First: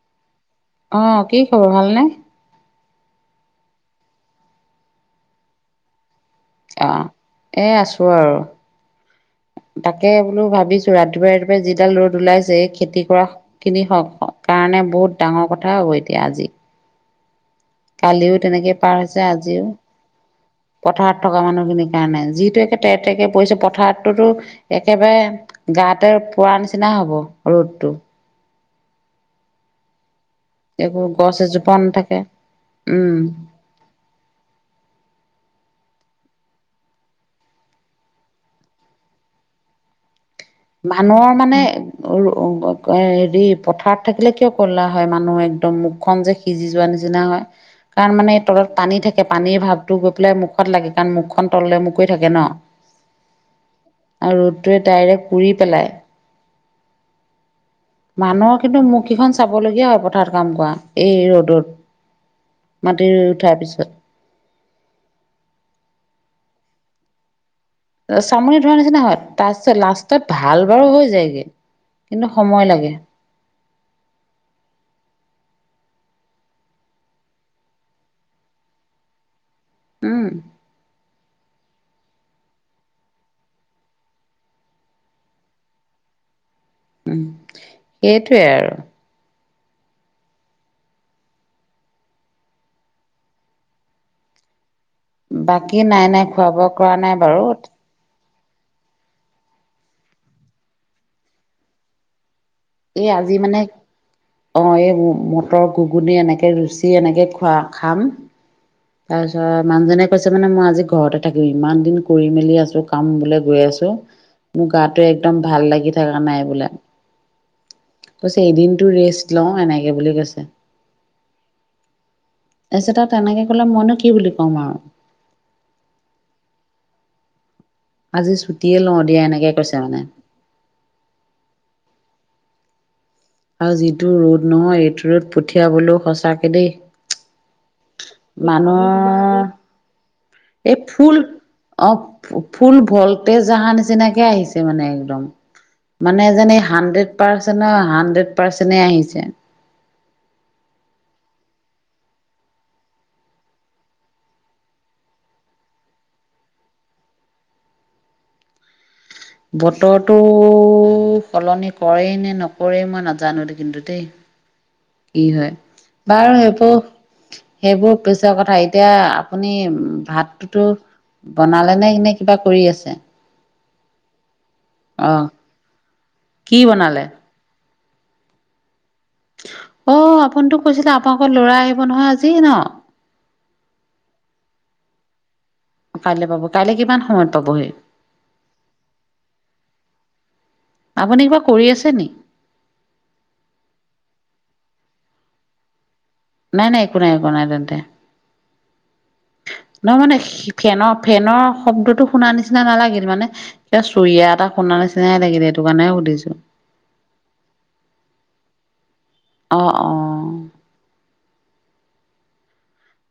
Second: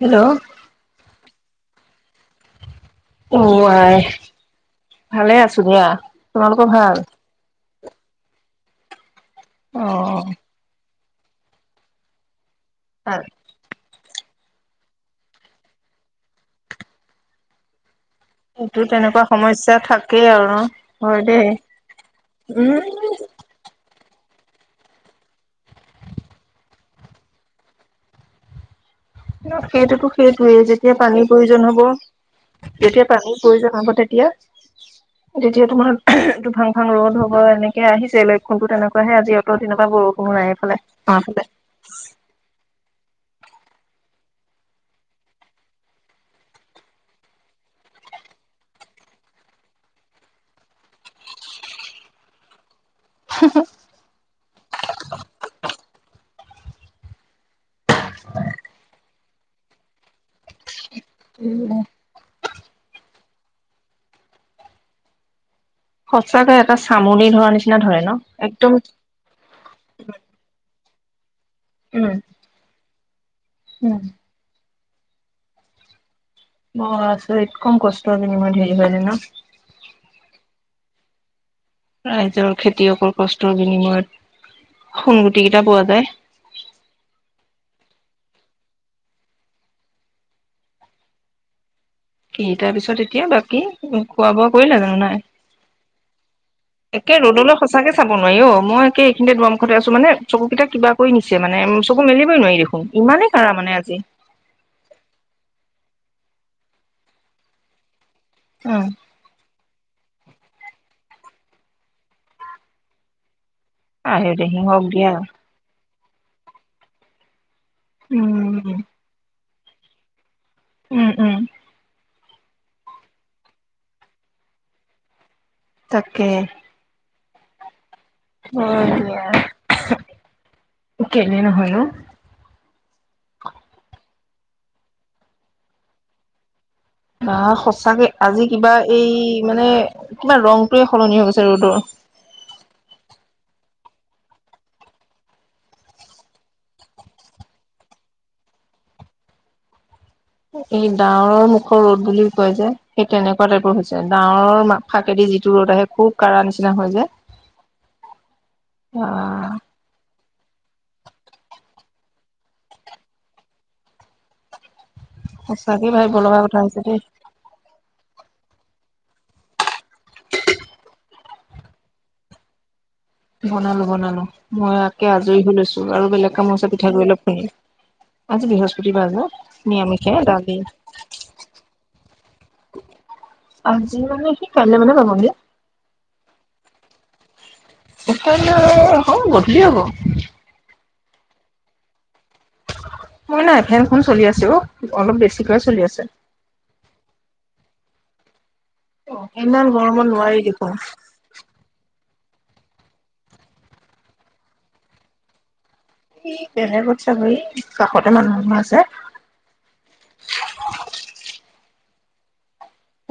Hello, অ, কি খবৰ ভালনে? অ, আই ভালে আছোঁ দিয়া। তোমালোকৰ অ, ভাল? এই আছোঁ আৰু তাকে বোলোঁ ভাবিছোঁ ৰাতিপুৱাই, ৰাতিপুৱাই যিডাল ৰ'দ ওলাইছে এই খেতি কৰা খিনি, হওঁক কাৰণে বহুত ডাঙৰ কথা হ'ব এতিয়া আজি কালিও তেনেকে এইটো পাৰ হৈছে। তেনেকুৱা আজিও সমস্যা থাকেই আৰু ন হয় পথাৰত থকা দেই। মানুহখিনিৰ কাৰণে, যিটো একে উম তে, তেকে পৰিছে পথ পথাৰততো একেবাৰে গাতে পৰা নিচিনা হ'ব ৰ'দটো। সেইটোতো সেইটোৱে যেতিয়া একো পানীৰ গছ প্ৰয়োজন এজোপা হ'ব। নাথাকে যেতিয়া উম তাকো প্ৰয়োজন হ'ব তেতিয়া? [inaudible] যেতিয়া তোমাৰ এইটো ফাং, ফাং ৰ'দ হ'ব, এনেকে আহিছে লক্ষ্যণতো তেনেকুৱাহে আজি অত দিনৰ পৰা বৰষুণ এক মানুহে মানে অ, অ, হেৰি পথাৰত থাকিলে কিয় ক'লা হয়, মানুহ একদম মুখ খন যে সিজি যোৱাৰ নিচিনা হয়। কাৰণ মানে তলত পানী থাকে, পানীৰ ভাৱটো গৈ পেলাই মুখত লাগে, কাৰণ মুখ খন তললৈ মূৰ কৰি থাকে ন, [inaudible] [unintelligible] আৰু ৰ'দটোৱে ডাইৰেক্ট পুৰি পেলাই। মানুহৰ কিন্তু মোৰ কেইখন চাবলগীয়া হয়, পথাৰত কাম কৰা। এই উম ৰ'দত, মাটি ৰুই উঠাৰ পিছত। সঁচাকে এটা চামনি ধৰা নিচিনা ধৰে ন চামনি একদম ধৰা নিচিনা হয়। তাৰপিছত লাষ্টত ভাল বাৰু হৈ যায়গৈ, উম কিন্তু সময় লাগে। উম, বৰ আচৰিত, কম কষ্টৰ হয়নে মাটি ৰুবলে ন, উম, ৰাইজৰ খেতিয়কৰ কষ্টৰ বিনিময়ত, সোনগুটি কেইটা পোৱা যায়। উম, সেইটোৱে আৰু। কি, তাৰপিছত এতিয়া বাকী খোৱা-বোৱা কৰিলা জানোঁ, নাই? বাকী নাই, নাই খোৱ-বোৱা কৰা একে নাই বাৰু। ৰ'দলৈ সঁচাকে চাব নোৱাৰি অ, মই একে এইখিনিতে দৰমুখতে আছো মান চকু কেইটা কিবা কৰি নিছে মানে, চকু মেলিবই নোৱাৰি দেখো এই আজি মানে অ, এই মটৰ, ঘুগুনি এনেকে ৰুচি এনেকে, খোৱা খাম। উম, তাৰ পিছত মানুহজনে কৈছে মানে মই আজি ঘৰতে থাকিম, ইমান দিন কৰি-মেলি আছো, কাম বোলে গৈ আছো। আহে দে মোৰ, সিহক গাটো দিয়া একদম ভাল লাগি থকা নাই বোলে, কৈছে উম এদিনটো ৰেষ্ট লওঁ, এনেকে বুলি কৈছে। উম, উম, তাপিছতে তেনেকে ক'লে মইনো কি বুলি কম আৰু। তাকে। আজি চুটিয়ে লওঁ দিয়া, এনেকে কৈছে মানে। কেলে, নহয় নো? আৰু যিটো ৰ'দ নহয়, এইটো ৰ'দ পঠিয়াবলৈও সঁচাকৈ দেই। বা সঁচাকে, আজি কিবা, এই মানুহৰ মানে কিবা এই ৰংটোয়ে ফুল সলনি হৈ গৈছে ৰ'দৰ। অ ফুল ভলটেজ, অহা নিচিনাকে আহিছে মানে, একদম। মানে এ যেনে, এই হাণ্ড্ৰেড পাৰ্চেণ্টৰ, হাণ্ড্ৰেড পাৰ্চেণ্টেই আহিছে। এই ডাৱৰৰ মুখৰ ৰ'দ বুলি কয় যে, সেই তেনেকুৱা টাইপৰ হৈছে, ডাৱৰৰ ম ফাকেদি যিটো ৰ'দ আহে। খুব কাঢ়া নিচিনা, হয় যে। [inaudible] [unintelligible] বতৰটো। টো সলনি কৰেই নে, নকৰেই, মই নাজানোঁ কিন্তু দেই। কি হয়, সঁচাকে ভাবিব বাৰু লগা কথা সেইবোৰ হৈছে দেই সেইবোৰ পিছৰ কথা, এতিয়া আপুনি, ভাতটোতো বনালে নে, এনে কিবা কৰি আছে। বনালো, বনালোজ মই একে অহ আজৰি হৈ লৈছোঁ, আৰু বেলেগ কি কামও আছে বনালে? পিঠাগুৰি অলপ খুন্দ আজি বৃহস্পতিবাৰ ন। অ', আপুনিতো কৈছিলে, আপোনোকৰ ল'ৰা আহিব নহয় আজি ন। আজি মানে, সি কাইলৈ মানে পাবহি। কাইলে পাব, কাইলে কিমান সময়ত পাবহি? [unintelligible] হ'ব গধূলি হ'ব। আপুনি, কিবা কৰি আছে নি? একো নাই, ফেনখন চলি আছো অ', অলপ বেছিকৈ চলি আছে। নাই, নাই একো নাই, একো নাই, তেন্তে ইমান নহয় গৰমত মানে নোৱাৰি দেখোন ফেনৰ ফেনৰ শব্দটো শুনা নিচিনা নালাগিল মানে, কিবা চৰিয়া এটা শুনা নিচিনাই লাগিলে, এইটো কাৰণে হে এই বেলেগত ছাগৈ, এই কাষতে মানুহ এঘৰ আছে। অ', অ'।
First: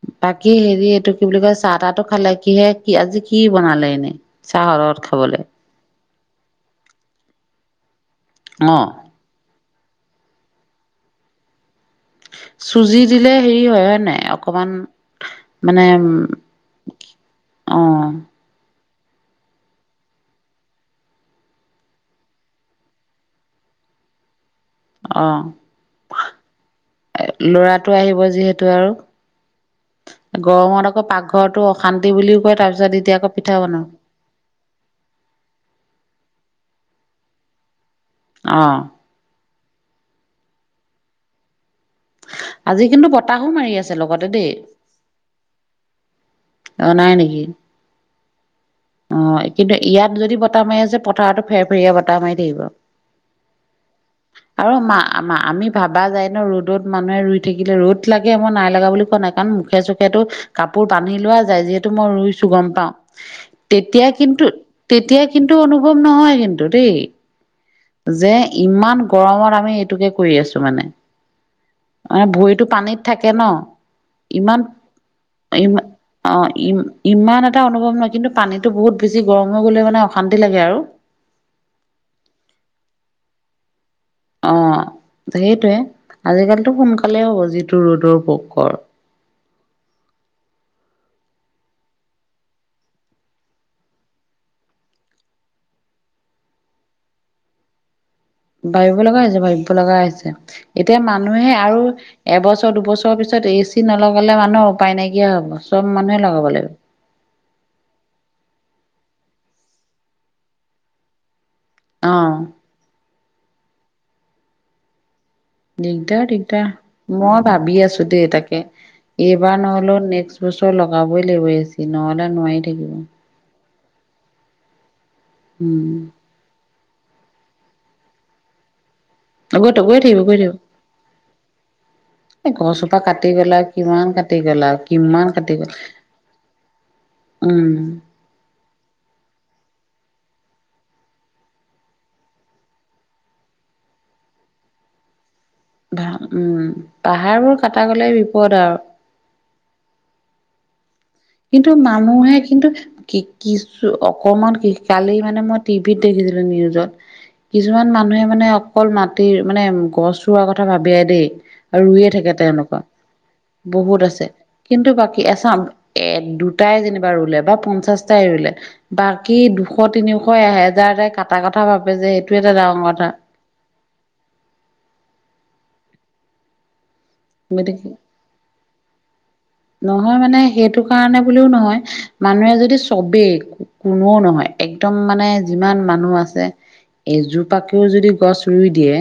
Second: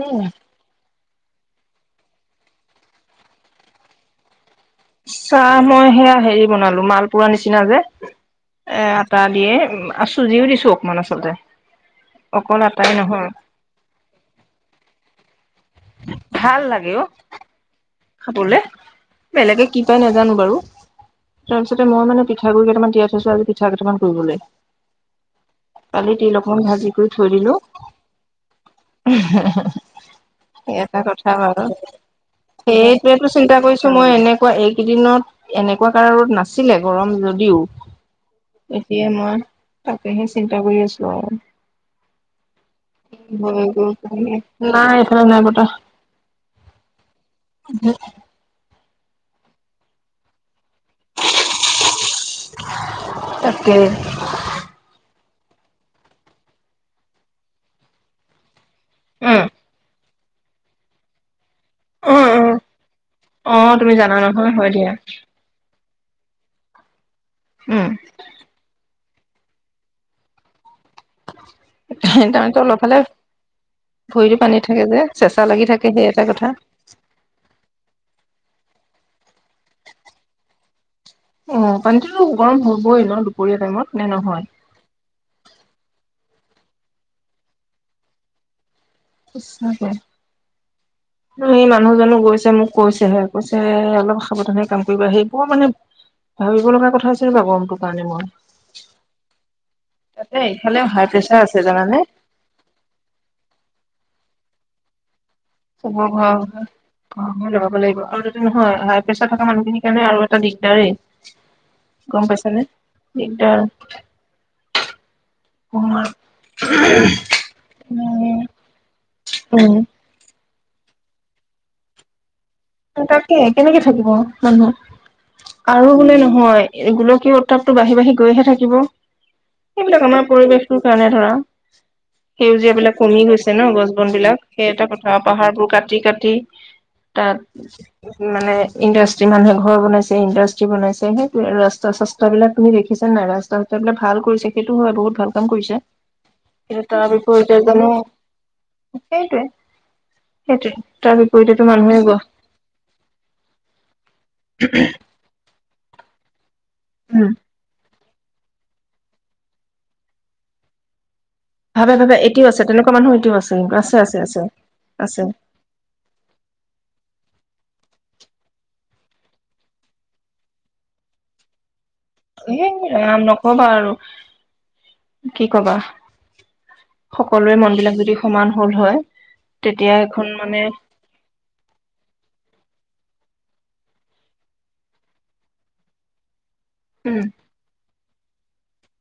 এ বাকী হেৰি, এইটো কি বুলি কয়, চাহ-তাহটো খালে, কিহে কি আজি কি বনালে এনেই। চাহৰ লগত খাবলে চাহ মই হেয়া হেৰি বনালো, মালপুৰা নিচিনা যে, অ এয়া। তাৰ দিয়ে, আ, চুজিও দিছোঁ অকমান আচলতে। অকল আটাই চুজি নহয় দিলে হেৰি হয়, হয় নাই, অকমান মানে ভাল লাগে অ অ'। খাবলে, বেলেগে কি পায়, নাজানোঁ বাৰু। তাৰপিছতে, মই মানে পিঠাগুৰি কেইটামান তিয়াই থৈছিলোঁ, আজি পিঠা কেইটামান পুৰিবলে। অ'। কালি তিল অকমান, ভাজি কৰি থৈ দিলোঁ। ল'ৰাটো আহিব যিহেতু আৰু গৰমত আকৌ, পাকঘৰতো অশান্তি বুলি সেইটোয়েটো চিন্তা কৰিছোঁ মই, এনে কোৱা, এইকেইদিনত এনেকুৱাকে কাঢ়া ৰ'দ নাছিলে, গৰম যদিও। অ এতিয়া মই, তাকেহে চিন্তা কৰি আছোঁ আৰু। আজি কিন্তু বতাহো মাৰি আছে লগতে দেই নাই, এই ফালে নাই, বতাহ। অ', নাই নেকি? [inaudible] অ', কিন্তু ইয়াত যদি বতাহ মাৰি আছে, পথাৰতো ফেৰ-ফেৰিয়ে বতাহ মাৰি দিব। তাকে আৰু মা, মা আমি ভাবা যায় ন, ৰ'দত মানুহে ৰুই থাকিলে ৰ'দ লাগে, মই নাই লগা বুলি কোৱা নাই, উম কাৰণ মুখে-চুখেতো কাপোৰ বান্ধি লোৱা যায়, যিহেতু। এইটো মই উম উম ৰুইছো গম পাওঁ, অ তুমি তেতিয়া জানা কিন্তু নহয় হয় দিয়া তেতিয়া কিন্তু অনুভৱ নহয় কিন্তু দেই। উম। যে ইমান গৰমত আমি এইটোকে কৰি আছো মানে। মানে ভৰিটো পানীত থাকে ন'। ভৰিটো ইমান পানীত থাকে যে চেঁচা লাগি ইমা থাকে সেই এটাই অ কথা। ই ইমান এটা অনুভৱ নহয় কিন্তু পানীটো বহুত বেছি গৰম হৈ গ'লে মানে অশান্তি লাগে আৰু। অ, পানীটোতো গৰম হবই ন' দুপৰীয়া টাইমত নে নহয়? অ, সেইটোৱে আজিকালিতো সোনকালে হ'ব যিটো ৰ'দৰ পকৰ। খচ [inaudible] হয় [inaudible] সেই মানুহজনো গৈছে মোক কৈছেহে, কৈছে অলপ সাৱধানে কাম কৰিবা। সেই বৰ মানে ভাবিব লগা কথা আছিল নাই গমটো কাৰনে মই? ভাবিব লগা হৈছে, ভাবিব লগা হৈছে, তাতে এইফালে এতিয়া হাই প্ৰেছাৰ মানুহে আছে আৰু জানানে এবছৰ দুবছৰৰ পিছত এ চি নলগালে মানুহৰ উপায় নাইকিয়া হ'ব। চব উ হ মানুহে লগাব [unintelligible] লাগিব। অ, লগাব লাগিব আৰু তাতে নহয় হাই প্ৰেছাৰ থকা মানুহখিনিৰ কাৰণে আৰু এটা দিগদাৰেই। গম অ' পাইছানে? দিগদাৰ। দিগদাৰ, দিগদাৰ। মই ভাবি আছো দেই তাকে এইবাৰ উম নহলেও নেক্স বছৰ লগাবই লাগিব নহলে নোৱাৰি থাকিব। তাকে কেনেকে থাকিব মানুহ আৰু উম, বোলে নহয়, হয়। গোলকীয় উত্তাপটো বাঢ়ি, বাঢ়ি গৈহে থাকিব। গৈ গৈ সেইবিলাক থাকিব আমাৰ গৈ থাকিব। পৰিৱেশটোৰ কাৰণে ধৰা। এই সেউজীয়াবিলাক গছজোপা কমি কাটি গৈছে গ'লা ন? গছ কিমান বন কাটি বিলাক গ'লা সেই এটা কথা কিমান পাহাৰবোৰ গ'লা। কাটি, কাটি তাত উম। মানে ইণ্ডাষ্ট্ৰি মানুহে ঘৰ বনাইছে ইণ্ডাষ্ট্ৰি বনাইছে সেই ৰাস্তা-চাস্ত বিলাক তুমি দেখিছা নাই, ৰাস্তা বিলাব ভাল কৰিছে সেইটো হয় বহুত ভাল কাম কৰিছে। ভাল উম, কিন্তু তাৰ পাহাৰ বিপৰীতে বোৰ কটা জানো গলেই বিপদ আৰু। সেইটোৱে, সেইটোৱে। তাৰ বিপৰীতেতো কিন্তু মানুহে কিন্তু কি কিছু অকমান কি কালি মানে মই টিভিত দেখিছিলো নিউজত। উম কিছুমান মানুহে মানে অকল মাটিৰ মানে গছ ৰোৱাৰ কথা ভাবিয়েই দেই। ভাবে ৰুইয়ে ভাবে থাকে এতিয়াও আছে তেওঁলোকে। তেনেকুৱা মানুহ সেইটো আছে। বহুত আছে। কিন্তু বাকী আছে এচাম এ দুটাই যেনিবা ৰুলে বা পঞ্চাশটাই ৰুলে, বাকী দুশ, তিনিশ, এহাজাৰ কে কটা কথা ভাবে যে। এটা এ ডাঙৰ কথা আম নকবা আৰু কি কবা? সকলোৰে মন গতিকে বিলাক যদি সমান হল হয়। তেতিয়া নহয় এখন মানে সেইটো কাৰণে বুলিও নহয়। মানুহে যদি চবেই কোনোও নহয়, একদম মানে যিমান মানুহ আছে। উম এজোপাকেও যদি গছ ৰুই দিয়ে।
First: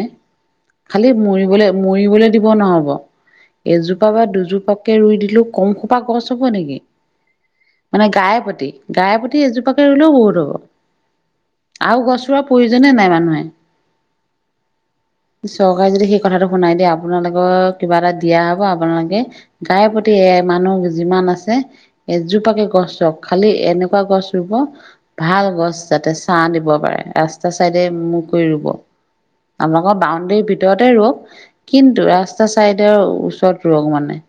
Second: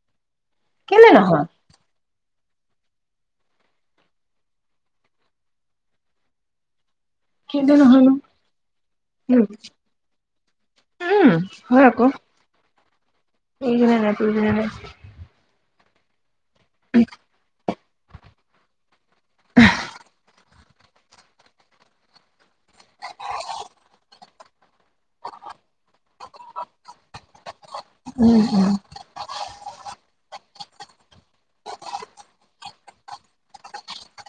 কেলে খালি নহয় মৰিবলে, মৰিবলৈ দিব নহব। এজোপা বা দুজোপাকে ৰুই দিলও কম খোপা গছ হব নেকি? কেলে মানে নহয়নো গায়ে প্ৰতি, গায়ে প্ৰতি উম এজোপাকে ৰুলেও বহুত হ'ব। উম হয় আও আকৌ গছ ৰোৱাৰ প্ৰয়োজনে নাই মানুহে। প্ৰয়োজনে নাই, প্ৰয়োজনে নাই। চৰকাৰে যদি সেই কথাটো শুনাই দিয়ে আপোনালোকক কিবা এটা দিয়া হব। আপোনালো কে গায়ে পতি এ মানুহ যিমান আছে এজোপাকে গছ ৰোৱক খালি এনেকুৱা গছ ৰুব ভাল গছ যাতে ছাঁ দিব পাৰে, ৰাস্তা চাইডে মুখ উম কৰি ৰুব। আকৌ বাউণ্ডৰীৰ ভিতৰতে ৰোৱক, কিন্তু ৰাস্তা চাইডৰ ওচৰত ৰোৱক মানে।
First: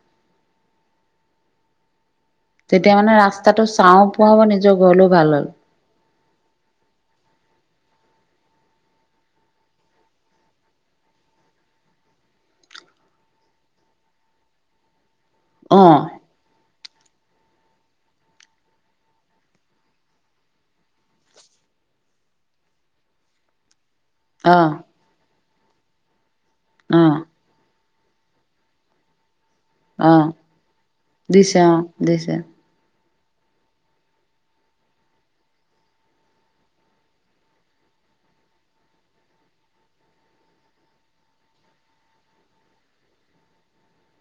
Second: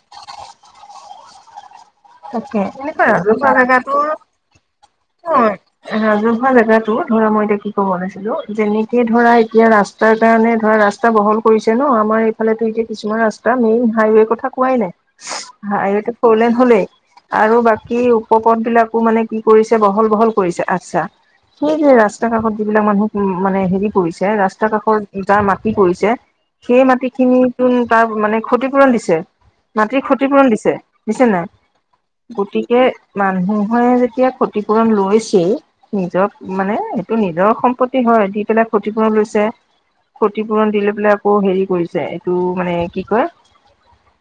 তাকে! তেতিয়া এনেকুৱা মানে ৰাজহুৱা ৰাস্তাটো জেগাটো ছাঁও পোৱা হ'ব নিজৰ ঘৰলৈও ভাল হ'ল [unintelligible] ৰাজহুৱা জেগাতো ধৰা মই এতিয়া কি কব ওলাইছিলো যেনেকে ধৰা এতিয়া ৰাস্ত তাৰ কাৰণে ধৰা ৰাস্তা বহল কৰিছে ন, আমাৰ এইফালেটো এতিয়া কিছুমান ৰাস্তা মেইন হাইৱেৰ কথা কোৱাই নাই। অ হাইৱেটো ফৰলেন হলেই। আৰু বাকী উপপথ বিলাকো মানে কি কৰিছে বহল বহল কৰিছে। আটচ্ছা! সেই যে ৰাস্তা কাষত যিবিলাক মানুহ উ মানে হেৰি কৰিছে অ ৰাস্তা কাষত যাৰ মাটি পৰিছে, সেই অ মাটি খিনি তোন তাৰ মানে ক্ষতিপূৰণ দিছে, মাটিৰ অ ক্ষতিপূৰণ দিছে দিছে নাই? অ' দি গতিকে মানুহে যেতিয়া ক্ষতিপুৰণ লৈছেই। নিজৰ মানে এইটো নিজৰ সম্পত্তি হয় দি পেলাই ক্ষতিপূৰণ লৈছে। ক্ষতিপূৰণ দি লৈ পেলাই আকৌ হেৰি কৰিছে। এইটো মানে কি কয়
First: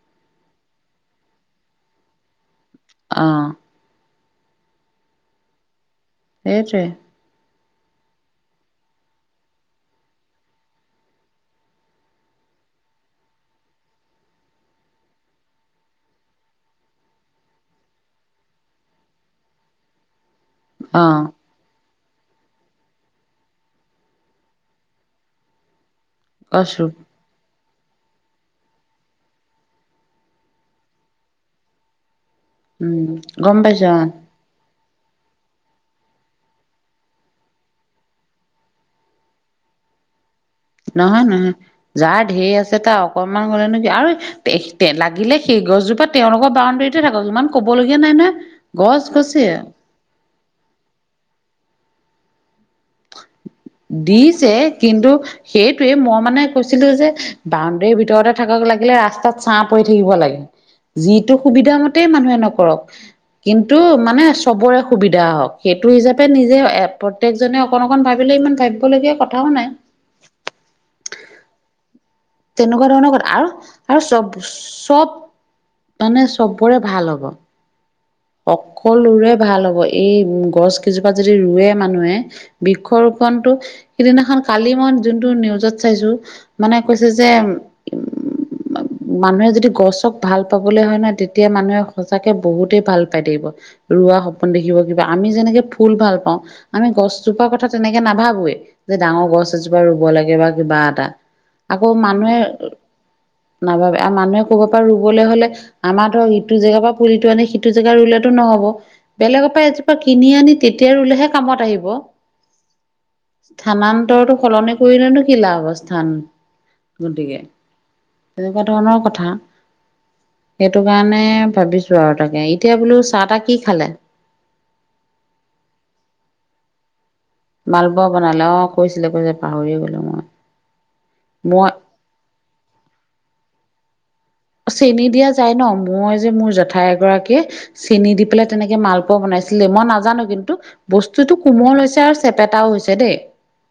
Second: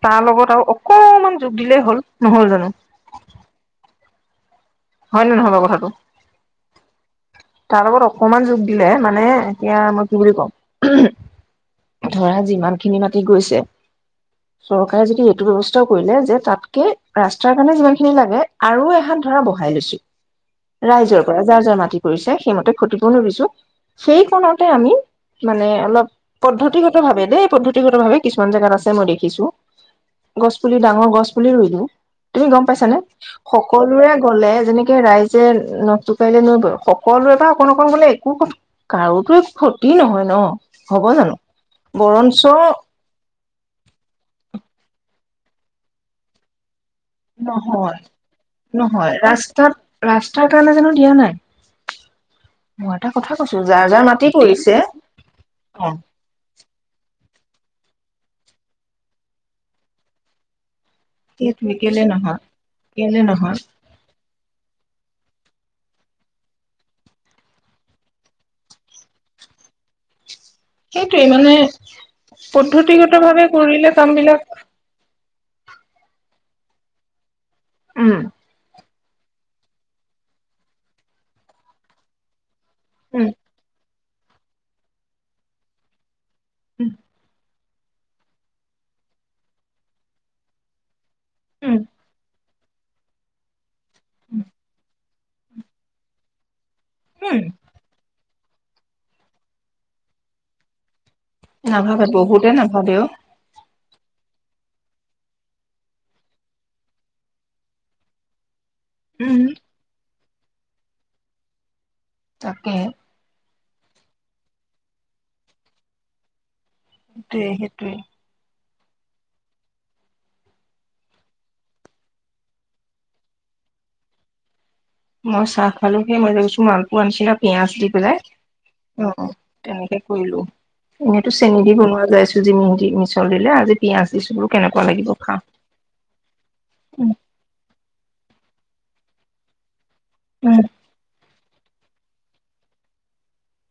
তাৰ লগত আৰু অকমান যোগ দিলেই হ'ল। নহ'ল জানো? অ'। হয়নে নহয় বাৰু কথাটো? সেইটোৱে। তাৰ লগত অকমান যোগ দিলে মানে এতিয়া মই কি বুলি কম ধৰা যিমানখিনি মাতি গৈছে। [inaudible] চৰকাৰে যদি এইটো ব্যয়ৱস্থাও কৰিলে। যে তাতকে ৰাস্তাৰ কাৰণে যিমান খিনি লাগে আৰু এহাত ধৰা বহ হাই লৈছো অ ৰাইজৰ পৰা। যাৰ যাৰ মাটি পৰিছে, সেইমতে ক্ষতিপূৰণো দিছো সেই কণতে আমি মানে অলপ গছ ৰুব পদ্ধতিগতভাৱে দেই পদ্ধতিগতভাৱে। কিছুমান জেগাত আছে মই দেখিছো গছ পুলি ডাঙৰ গছ পুলি ৰুই দিও। তুমি গম উম পাইছানে গম পাইছো অ সকলোৰে কলে যেনেকে ৰাইজে নখ জোকাৰিলে নৈ বয়। সকলোৰে পা অকন অকন গলে একো ক কাৰোতো একো ক্ষতি নহয় ন। হ'ব নহয় জানো নহয়, যাৰ বৰঞ্চ ঢেৰ আছে তাৰ অকমান গলেনো কি আৰু লাগিলে সেই গছজোপা তেওঁলোকৰ বাউণ্ডেৰী তে থাকক ইমান নহয় ক'বলগীয়া নাই নহয় গছ গছে। ৰাস্তাৰ কাৰণে জানো দিয়া নাই। মই এটা কথা কৈছো যাৰ যাৰ মাটি দিছে কৰিছে কিন্তু অ সেইটোৱে মই মানে কৈছিলো যে বাউণ্ডৰীৰ ভিতৰতে থাকক লাগিলে, ৰাস্তাত ছাঁ পৰি থাকিব লাগে। যিটো সেইটোৱে সুবিধা কেলে মতেই মানুহে নহয় নকৰক কেলে নহয় কিন্তু মানে চবৰে সুবিধা হওঁক সেইটো হিচাপে নিজে প্ৰত্যেকজনে অকণ অকণ ভাৱিলে ইমান ভাৱিবলগীয়া কথাও নাই। সেইটোৱে মানে তেনেকুৱা পদ্ধতিগত ধৰণৰ কথা ভাৱে আৰু কৰিলে আৰু কাম বিলাক চব-চব মানে চবৰে ভাল হ'ব। উম। সকলোৰে ভাল হব। এই গছ কেইজোপা যদি ৰোৱে মানুহে - বৃক্ষ উম ৰোপনটো, সেইদিনাখন কালি মই যোনটো নিউজত চাইছোঁ - উম কৈছে যে উ মানুহে যদি গছক ভাল পাবলে হয় নহয় তে তিয়া মানুহে উম সঁচাকে বহুতেই ভাল পাই থাকিব। ৰোৱা সপোন দেখিব কি বা আমি যেনেকে ফুল ভাল পাও। আমি উম গছজোপাৰ কথা তেনেকে নাভাৱোয়েই। যে ডাঙৰ গছ এজোপা ৰোব লাগে বা কিবা এটা। আকৌ নাভাবে মানুহে বহুতে নাভাবে অ নাভাবে মানুহে ক'ৰবা পৰা ৰুবলে হলে - আমাৰ ধৰ ইটো জেগাৰ পৰা পুলিটো আনি আনি সিটো জেগাত ৰুলেতো নহব। উম বেলেগৰ পৰা এজোপা কিনি আনি তেতিয়া ৰুলেহে কামত আহিব। তাকে হে! স্থানান্তৰতো সলনি কৰিলেনো কি লাভ স্থান। গতিকে, সেইটোৱে তেনেকুৱা ধৰণৰ কথা। সেইটো কাৰণে ভাবিছো আৰু তাকে, এতিয়া বোলো চাহ তাহ কি খালে? মই চাহ খালো, সেই মই যে কৈছো মালটো আনিছিলে - পিয়াঁজ দি মালপোৱা পেলাই। বনালে অ অ কৈছিলে অ, কৈছিলে পাহৰিয়ে তেনেকে গলো মই কৰিলো। এনেইতো চেনি মই দি বনোৱা যাই চুজি যি দি মিছল দিলে আজি পিয়াঁজ দিছো বোলো। কেনেকুৱা চেনী লাগিব দিয়া খা যায় ন? মই যে মোৰ জেঠাই উম এগৰাকীয়ে চেনি দি পেলাই তেনেকে মালপোৱা বনাইছিলে মই নাজানো কিন্তু উম - বস্তুটো কোমল হৈছে আৰু চেপেটাও হৈছে দেই।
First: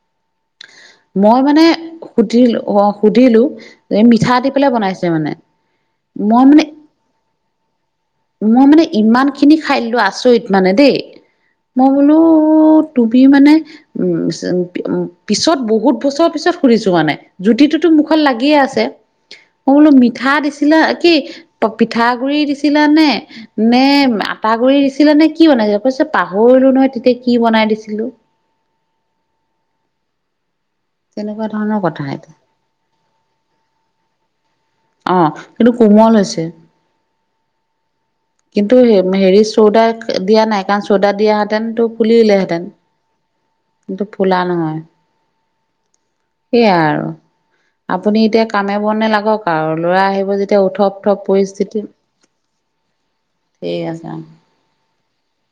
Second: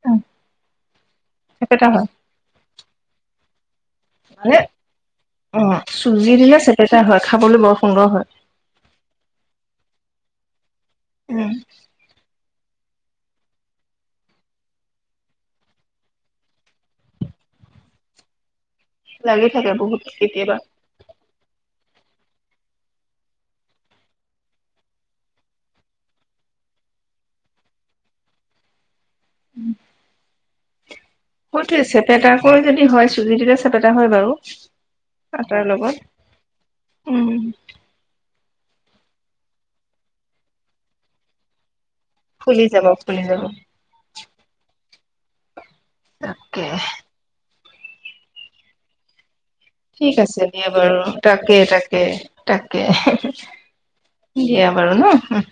উম মই মানে চেপেটা হয় সুধিলো অ সুধিলো - এই মিঠা দি পেলাই বনাইছে মানে - উম, চুজি দিলে চেপেটা হয়। খাবলো বৰ সুন্দৰ হয়। মই মানে ইমানখিনি খাই দিলোঁ আচৰিত মানে দেই। উম। কোনো তুমি মানে - উম উম পিছত বহুত বছৰ পিছত সুধিছো মানে - জুতিটোতো মুখত লাগিয়ে আছে। লাগি থাকে মই বোলো বহুত মিঠা কেতিয়াবা দিছিলা কি - প পিঠাগুড়ি দিছিলা নে? নে আটা গুৰি দিছিলে নে কি বনাইছিলা? কৈছে পাহৰিলো নহয় তেতিয়া কি বনাই দিছিলো। উম। তেনেকুৱা ধৰণৰ সেইটোৱে কথা এটা চেপেটাকৈ যদি হয় চুজি দিলে চেপেটা হয় বাৰু। অ, আটাৰ কিন্তু লগত কোমল হৈছে। উম কিন্তু হেৰিত চ'দা দিয়া নাই কাৰণ চ'দা দিয়া হেতেঁন টো - ফুলি যাব, ফুলি যাব। কিন্তু ফুলা নহয়, তাকে সেইয়া আৰু। আপুনি এতিয়া কামে-বনে লাগক। আৰু ল'ৰা ঠিক আহিব আছে যেতিয়া দিয়া উথপ বাৰু! থপ তাকে পৰিস্থিতি তাকে তাকে। ঠিক আছে অ। দিয়া বাৰু ন উ।